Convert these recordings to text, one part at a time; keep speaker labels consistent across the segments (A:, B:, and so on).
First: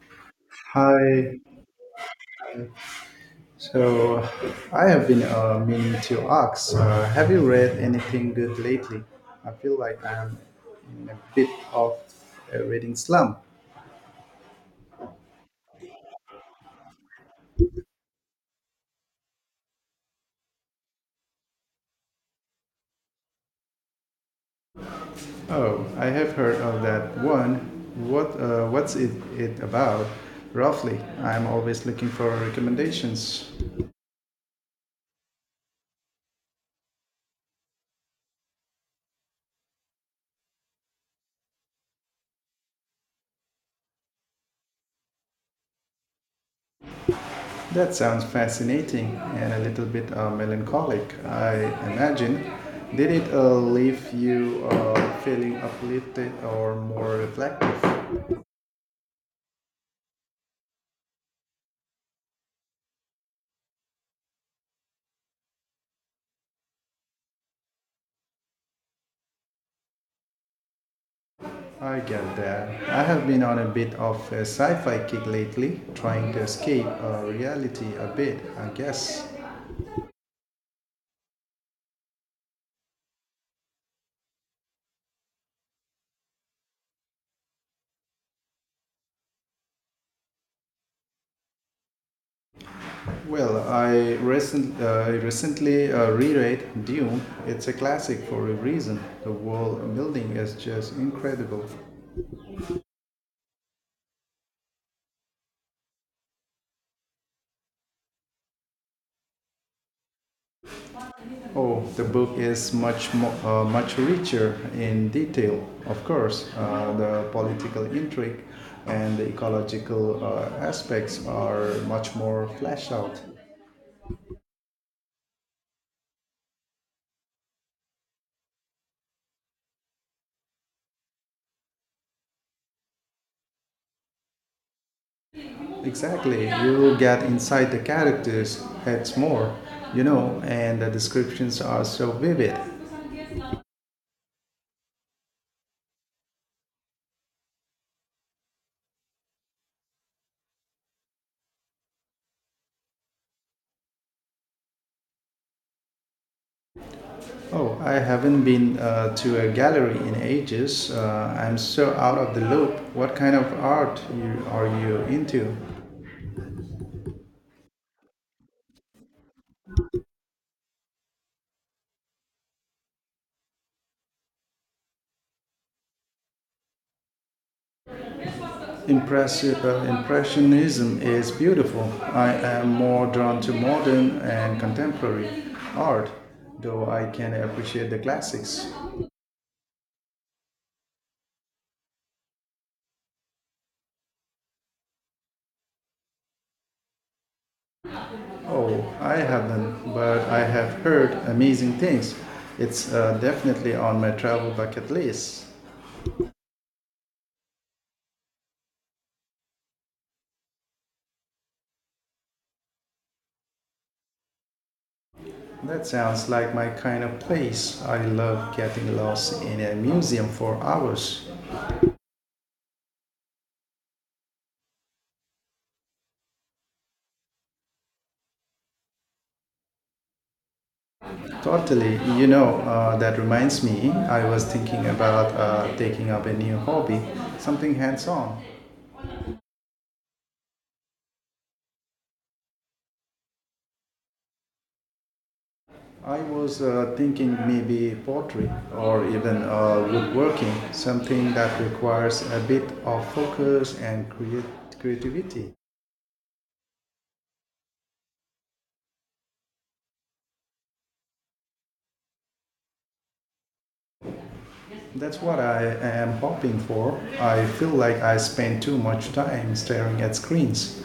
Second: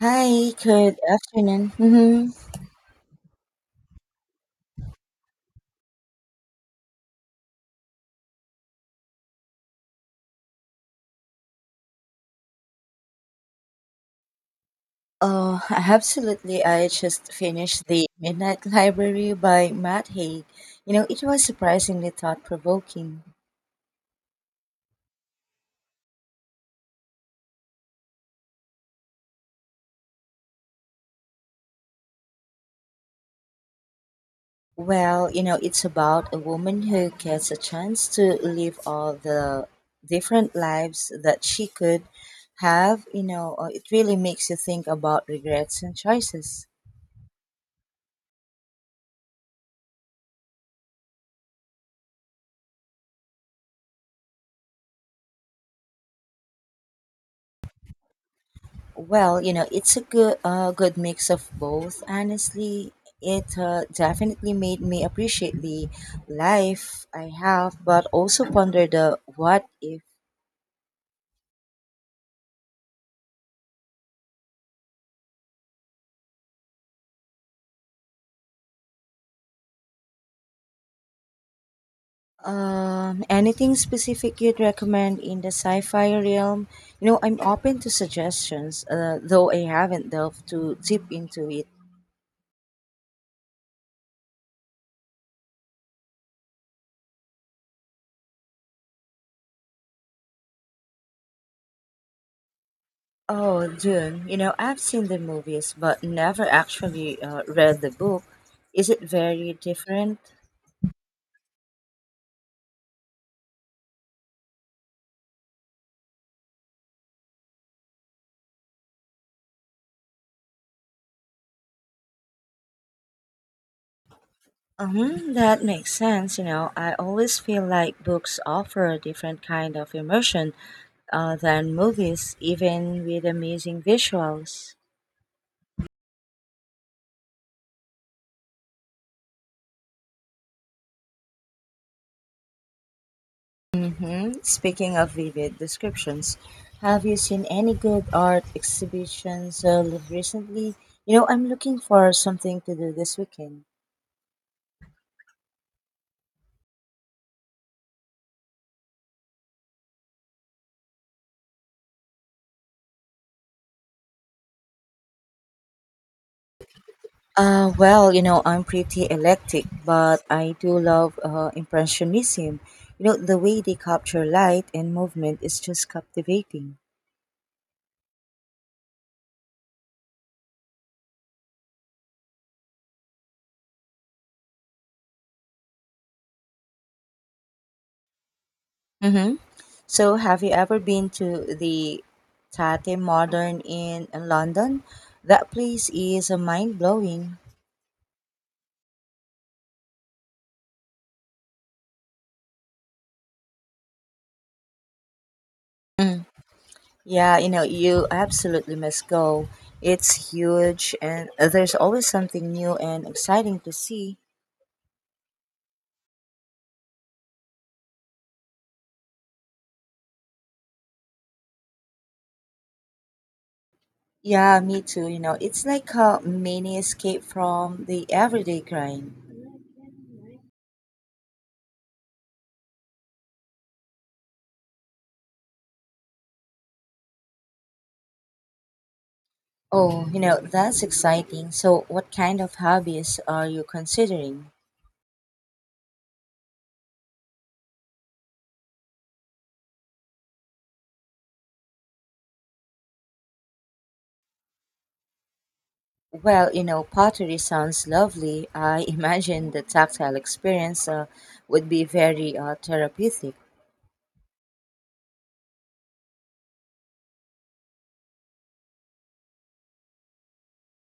A: Hi, good
B: Hi.
A: afternoon. Mm-hmm.
B: So I have been meaning to ask, have you read anything good lately? I feel like I'm in a bit of a reading slump.
A: Oh, absolutely. I just finished The Midnight Library by Matt Haig. You know, it was surprisingly thought provoking.
B: Oh, I have heard of that one. What it about? Roughly, I'm always looking for recommendations.
A: Well, you know, it's about a woman who gets a chance to live all the different lives that she could have. You know, it really makes you think about regrets and choices.
B: That sounds fascinating and a little bit melancholic, I imagine. Did it leave you feeling uplifted or more reflective?
A: Well, you know, it's a good mix of both. Honestly, it definitely made me appreciate the life I have, but also ponder the what if.
B: I get that. I have been on a bit of a sci fi kick lately, trying to escape reality a bit, I guess.
A: Anything specific you'd recommend in the sci-fi realm? You know, I'm open to suggestions, though I haven't delved too deep into it.
B: Well, recently reread Dune. It's a classic for a reason. The world building is just incredible.
A: Oh, Dune. You know, I've seen the movies, but never actually read the book. Is it very different?
B: Oh, the book is much much richer in detail, of course. The political intrigue and the ecological aspects are much more fleshed out.
A: That makes sense. You know, I always feel like books offer a different kind of immersion than movies, even with amazing visuals.
B: Exactly. You get inside the characters' heads more, you know, and the descriptions are so vivid.
A: Mm-hmm. Speaking of vivid descriptions, have you seen any good art exhibitions recently? You know, I'm looking for something to do this weekend.
B: Oh, I haven't been to a gallery in ages. I'm so out of the loop. What kind of art are you into?
A: Well, you know, I'm pretty eclectic, but I do love Impressionism. You know, the way they capture light and movement is just captivating.
B: Impressionism is beautiful. I am more drawn to modern and contemporary art, though I can appreciate the classics.
A: Mm-hmm. So, have you ever been to the Tate Modern in London? That place is mind blowing.
B: Oh, I haven't, but I have heard amazing things. It's definitely on my travel bucket list.
A: Mm. Yeah, you know, you absolutely must go. It's huge and there's always something new and exciting to see.
B: That sounds like my kind of place. I love getting lost in a museum for hours.
A: Yeah, me too. You know, it's like a mini escape from the everyday grind.
B: Totally. That reminds me, I was thinking about taking up a new hobby, something hands on.
A: Oh, you know, that's exciting. So, what kind of hobbies are you considering?
B: I was thinking maybe pottery or even woodworking, something that requires a bit of focus and create creativity.
A: Well, you know, pottery sounds lovely. I imagine the tactile experience would be very therapeutic.
B: That's what I am hoping for. I feel like I spend too much time staring at screens.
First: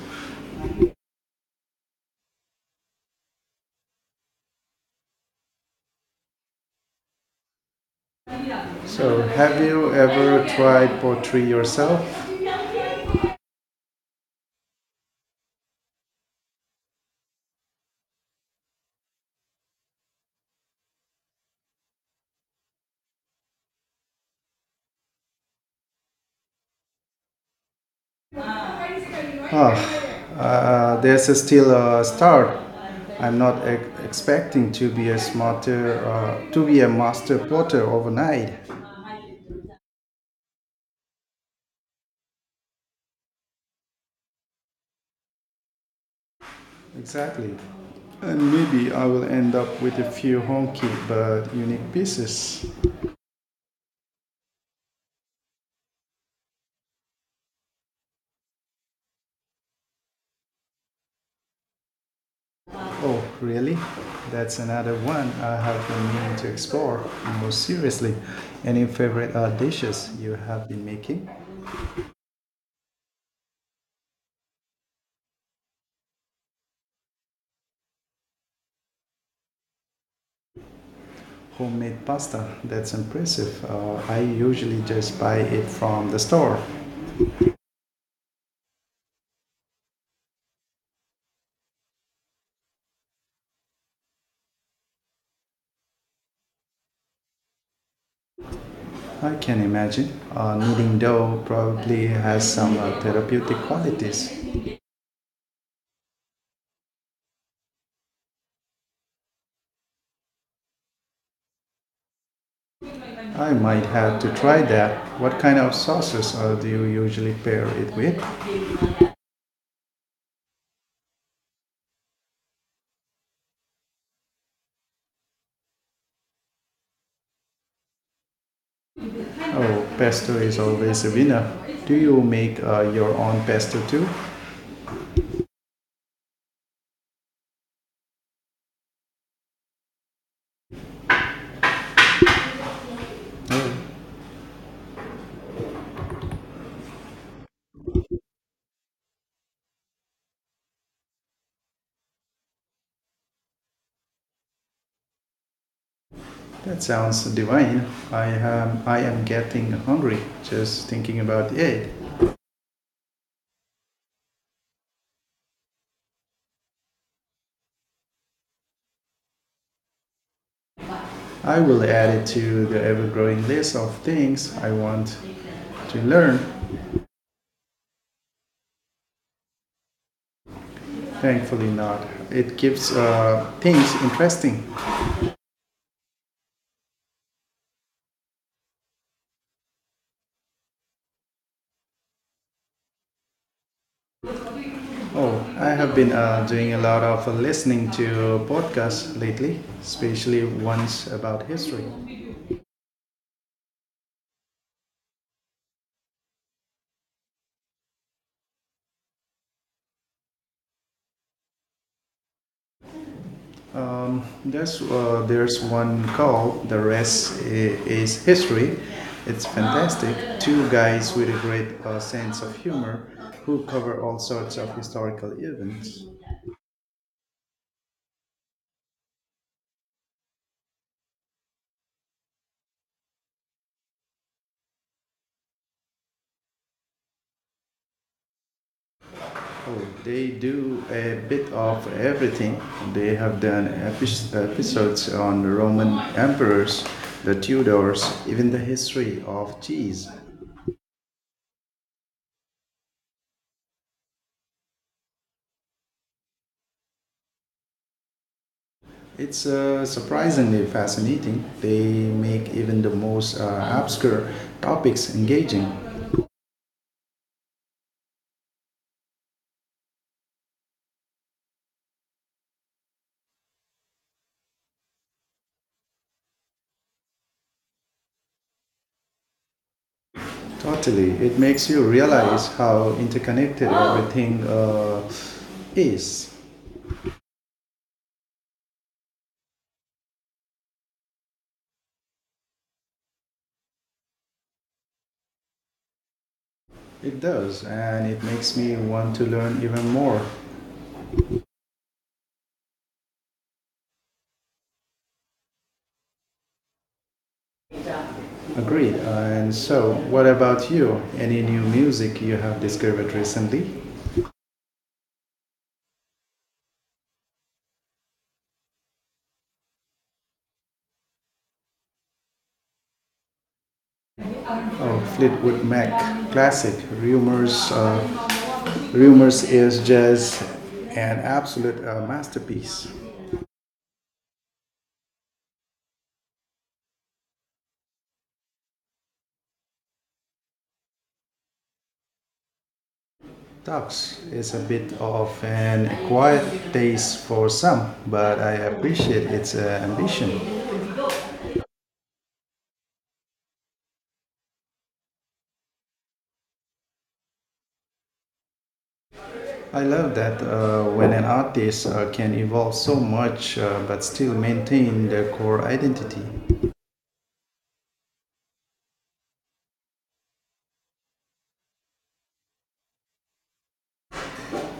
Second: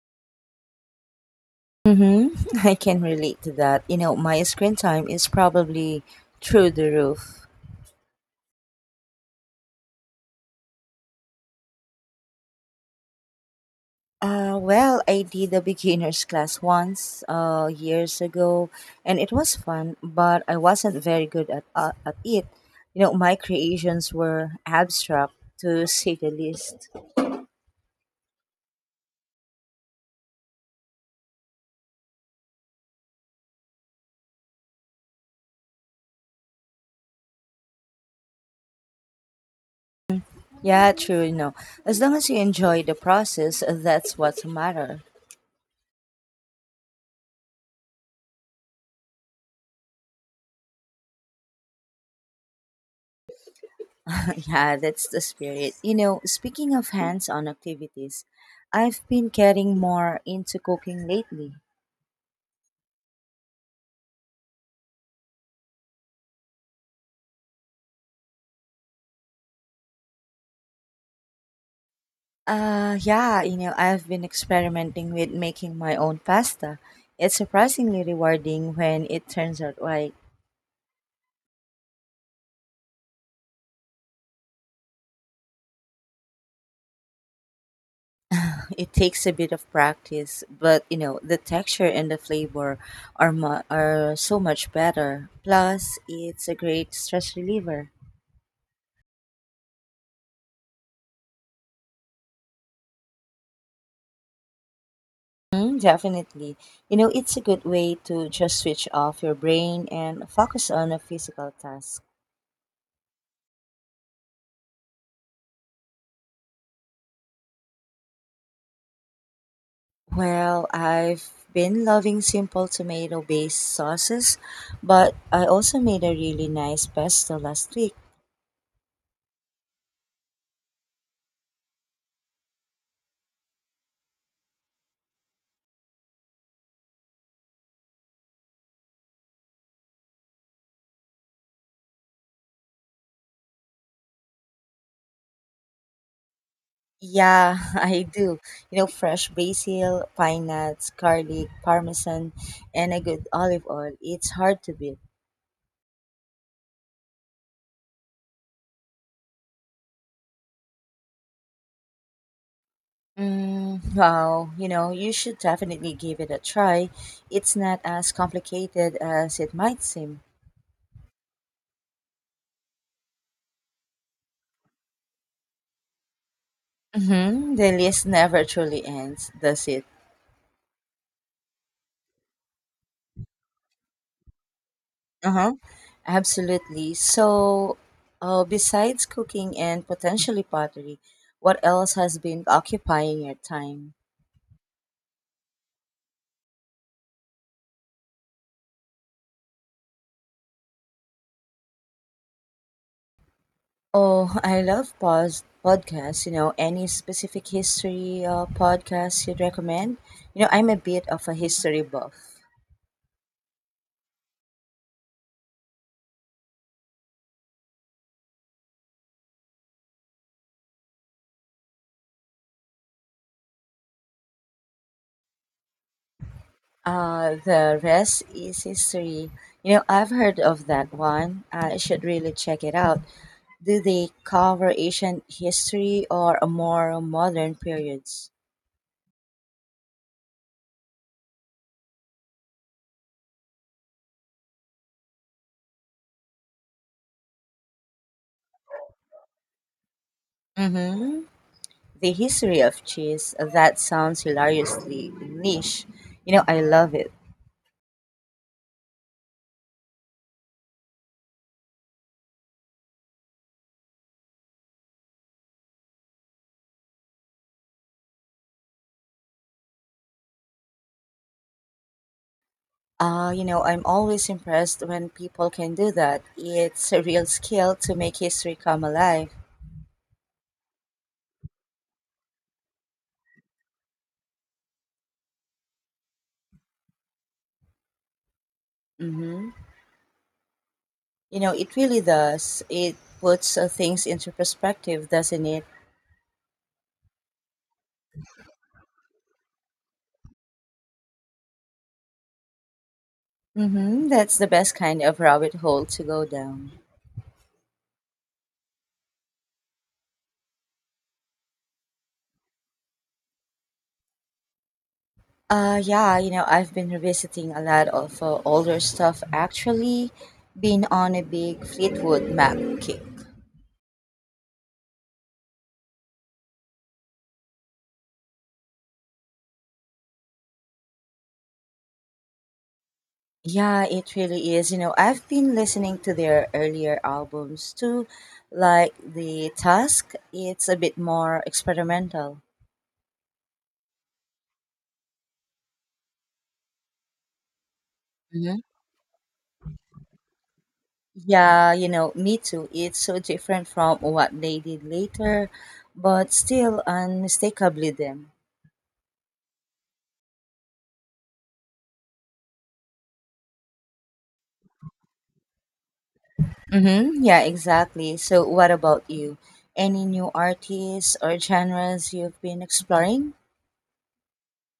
A: Mm-hmm. I can relate to that. You know, my screen time is probably through the roof.
B: So, have you ever tried pottery yourself?
A: Well, I did a beginner's class once years ago, and it was fun, but I wasn't very good at it. You know, my creations were abstract, to say the least.
B: Ah, there's a still a start. I'm not e- expecting to be to be a master potter overnight.
A: Yeah, true. As long as you enjoy the process, that's what matter.
B: Exactly. And maybe I will end up with a few honky but unique pieces.
A: Yeah, that's the spirit. You know, speaking of hands-on activities, I've been getting more into cooking lately.
B: Oh, really? That's another one I have been meaning to explore more seriously. Any favorite dishes you have been making?
A: Yeah, you know, I've been experimenting with making my own pasta. It's surprisingly rewarding when it turns out right.
B: Homemade pasta, that's impressive. I usually just buy it from the store.
A: It takes a bit of practice, but you know, the texture and the flavor are so much better. Plus, it's a great stress reliever.
B: I can imagine. Kneading dough probably has some therapeutic qualities.
A: Mm, definitely. You know, it's a good way to just switch off your brain and focus on a physical task.
B: I might have to try that. What kind of sauces do you usually pair it with?
A: Well, I've been loving simple tomato based sauces, but I also made a really nice pesto last week.
B: Oh, pesto is always a winner. Do you make your own pesto too?
A: Yeah, I do. You know, fresh basil, pine nuts, garlic, parmesan, and a good olive oil. It's hard to beat.
B: That sounds divine. I am getting hungry just thinking about it.
A: Mm, wow, you know, you should definitely give it a try. It's not as complicated as it might seem.
B: I will add it to the ever growing list of things I want to learn.
A: Mm-hmm. The list never truly ends, does it?
B: Thankfully, not. It keeps things interesting.
A: Uh-huh. Absolutely. So, besides cooking and potentially pottery, what else has been occupying your time?
B: Oh, I have been doing a lot of listening to podcasts lately, especially ones about history.
A: Oh, I love pos podcasts. You know, any specific history podcasts you'd recommend? You know, I'm a bit of a history buff.
B: There's one called "The Rest Is History." It's fantastic. Two guys with a great sense of humor who cover all sorts of historical events.
A: The Rest is history. You know, I've heard of that one. I should really check it out. Do they cover ancient history or a more modern periods?
B: Oh, they do a bit of everything. They have done episodes on the Roman emperors, the Tudors, even the history of cheese.
A: Mm-hmm. The history of cheese. That sounds hilariously niche. You know, I love it.
B: It's surprisingly fascinating. They make even the most obscure topics engaging.
A: You know, I'm always impressed when people can do that. It's a real skill to make history come alive.
B: Totally. It makes you realize how interconnected everything is.
A: Mm-hmm. You know, it really does. It puts things into perspective, doesn't it?
B: It does. And it makes me want to learn even more.
A: Mm-hmm. That's the best kind of rabbit hole to go down.
B: Agreed. And so, what about you? Any new music you have discovered recently?
A: Yeah, you know, I've been revisiting a lot of older stuff actually, been on a big Fleetwood Mac kick.
B: Oh, Fleetwood Mac, classic. Rumors, uh, Rumors is just an absolute masterpiece.
A: Yeah, it really is. You know, I've been listening to their earlier albums too, like The Task. It's a bit more experimental.
B: Talks is a bit of an acquired taste for some, but I
A: Hmm.
B: appreciate its ambition.
A: Yeah, you know, me too. It's so different from what they did later, but still unmistakably them.
B: I love that when an artist can evolve so much but still maintain their core identity.
A: Mm-hmm. Yeah, exactly. So, what about you? Any new artists or genres you've been exploring?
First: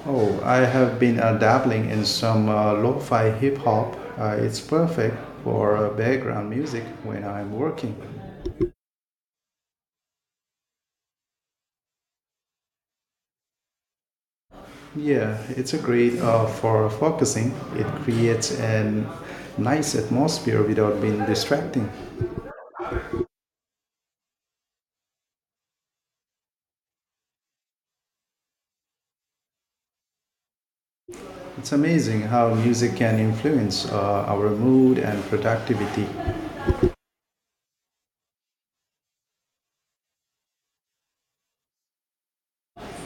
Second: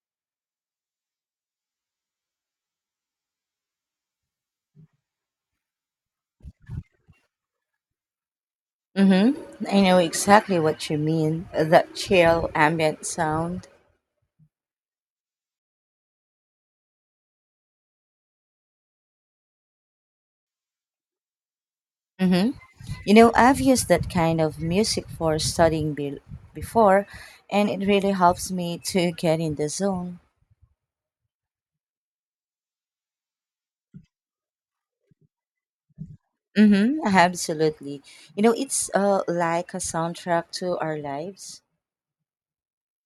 B: Oh, I have been dabbling in some lo fi hip hop. It's perfect for background music when I'm working.
A: Mm-hmm. I know exactly what you mean. That chill ambient sound.
B: Yeah, it's a great for focusing. It creates a nice atmosphere without being distracting.
A: Mm-hmm. You know, I've used that kind of music for studying before, and it really helps me to get in the zone.
B: It's amazing how music can influence our mood and productivity.
A: Mm-hmm. Absolutely. You know, it's like a soundtrack to our lives.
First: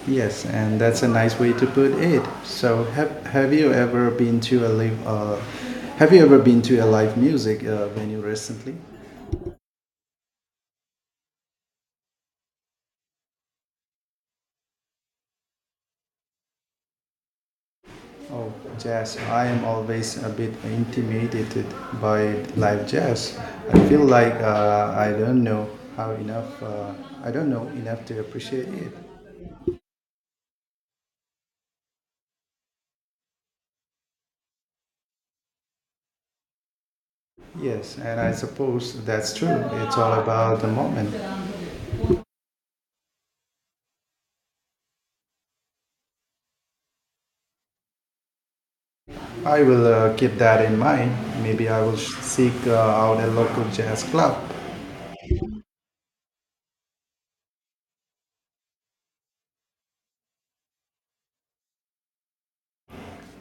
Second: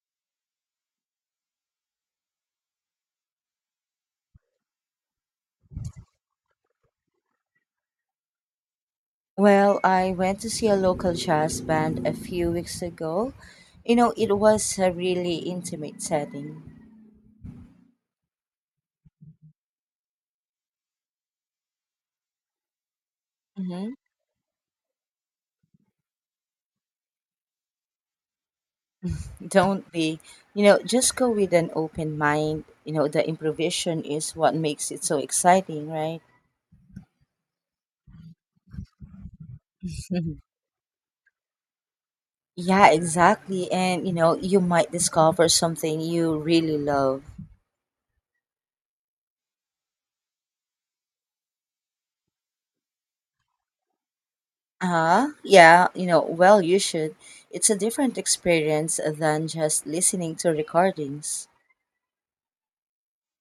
B: Yes, and that's a nice way to put it. So, have you ever been to a live? Have you ever been to a live music venue recently?
A: Well, I went to see a local jazz band a few weeks ago. You know, it was a really intimate setting.
B: Oh, jazz! I am always a bit intimidated by live jazz. I
A: Hmm.
B: feel like I don't know how enough. I don't know enough to appreciate it.
A: Don't be, you know, just go with an open mind. You know, the improvisation is what makes it so exciting, right?
B: Yes, and I suppose that's true. It's all
A: Mhm.
B: about the moment.
A: Yeah, exactly. And, you know, you might discover something you really love.
B: I will keep that in mind. Maybe I will seek out a local jazz club.
A: Yeah, you know, well, you should. It's a different experience than just listening to recordings.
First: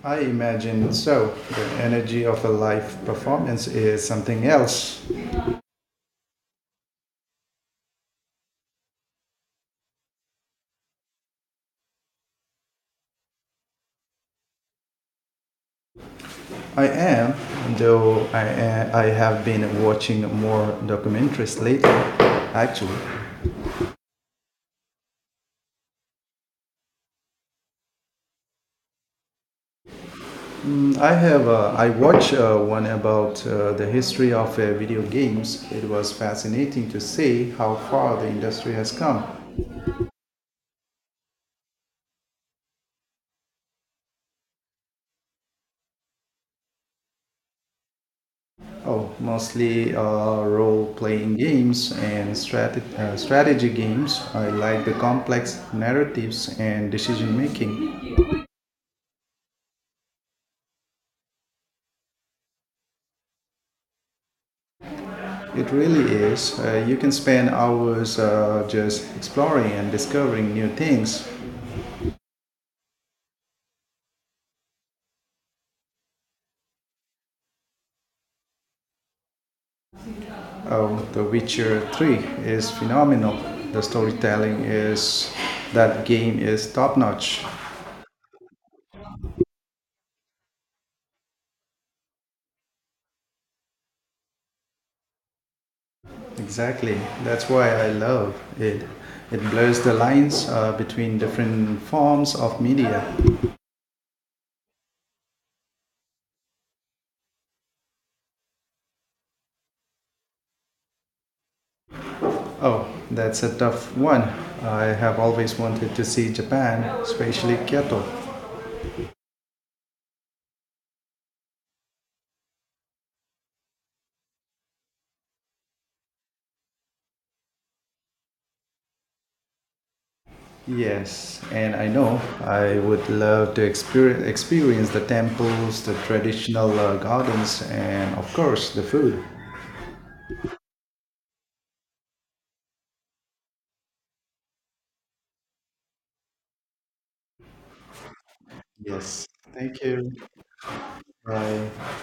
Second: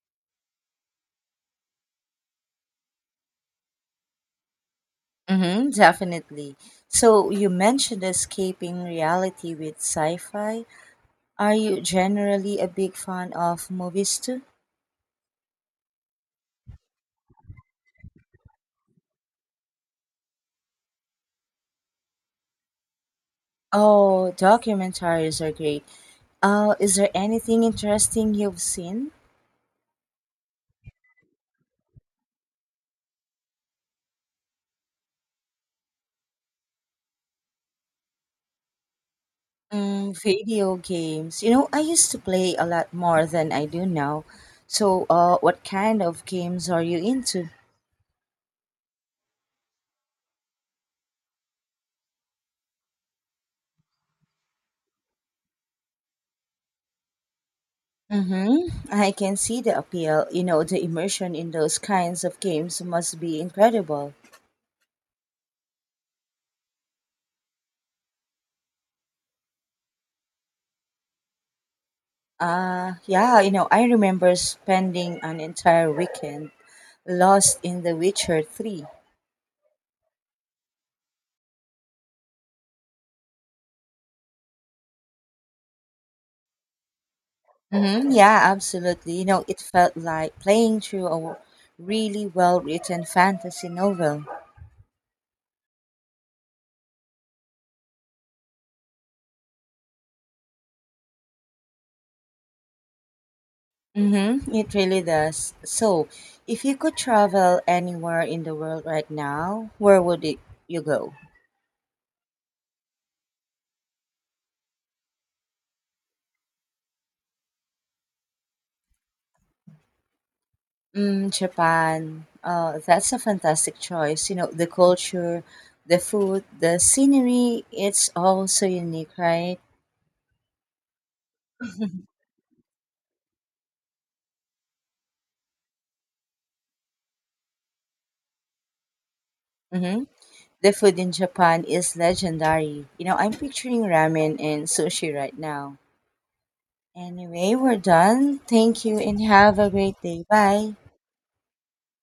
B: I imagine so. The energy of a live performance is something else.
A: Mm-hmm, definitely. So you mentioned escaping reality with sci-fi. Are you generally a big fan of movies too?
B: I am, though I have been watching more documentaries lately. Actually,
A: Oh, documentaries are great. Is there anything interesting you've seen?
B: mm, I have. I watched one about the history of video games. It was fascinating to see how far the industry has come.
A: Mm, video games. You know, I used to play a lot more than I do now. So, what kind of games are you into?
B: Oh, mostly role playing games and strategy games. I like the complex narratives and decision making.
A: Mm-hmm. I can see the appeal. You know, the immersion in those kinds of games must be incredible.
B: It really is. You can spend hours just exploring and discovering new things.
A: Yeah, you know, I remember spending an entire weekend lost in The Witcher 3.
B: Oh, The Witcher 3 is phenomenal. The storytelling is, that game is top notch.
A: Hmm. Yeah, absolutely. You know, it felt like playing through a really well written fantasy novel.
B: Exactly. That's why I love it. It blurs the lines between different forms of media.
A: Mm-hmm, it really does. So, if you could travel anywhere in the world right now, you go?
B: Oh, that's a tough one. I have always wanted to see Japan, especially Kyoto.
A: Mm, Japan. That's a fantastic choice. You know, the culture, the food, the scenery, it's all so unique, right?
B: Yes, and I know I would love to experience the temples, the traditional gardens, and of course the food.
A: Hmm. The food in Japan is legendary. You know, I'm picturing ramen and sushi right now. Anyway, we're done. Thank you and
B: Yes,
A: have a
B: thank
A: great
B: you.
A: day. Bye.
B: Bye.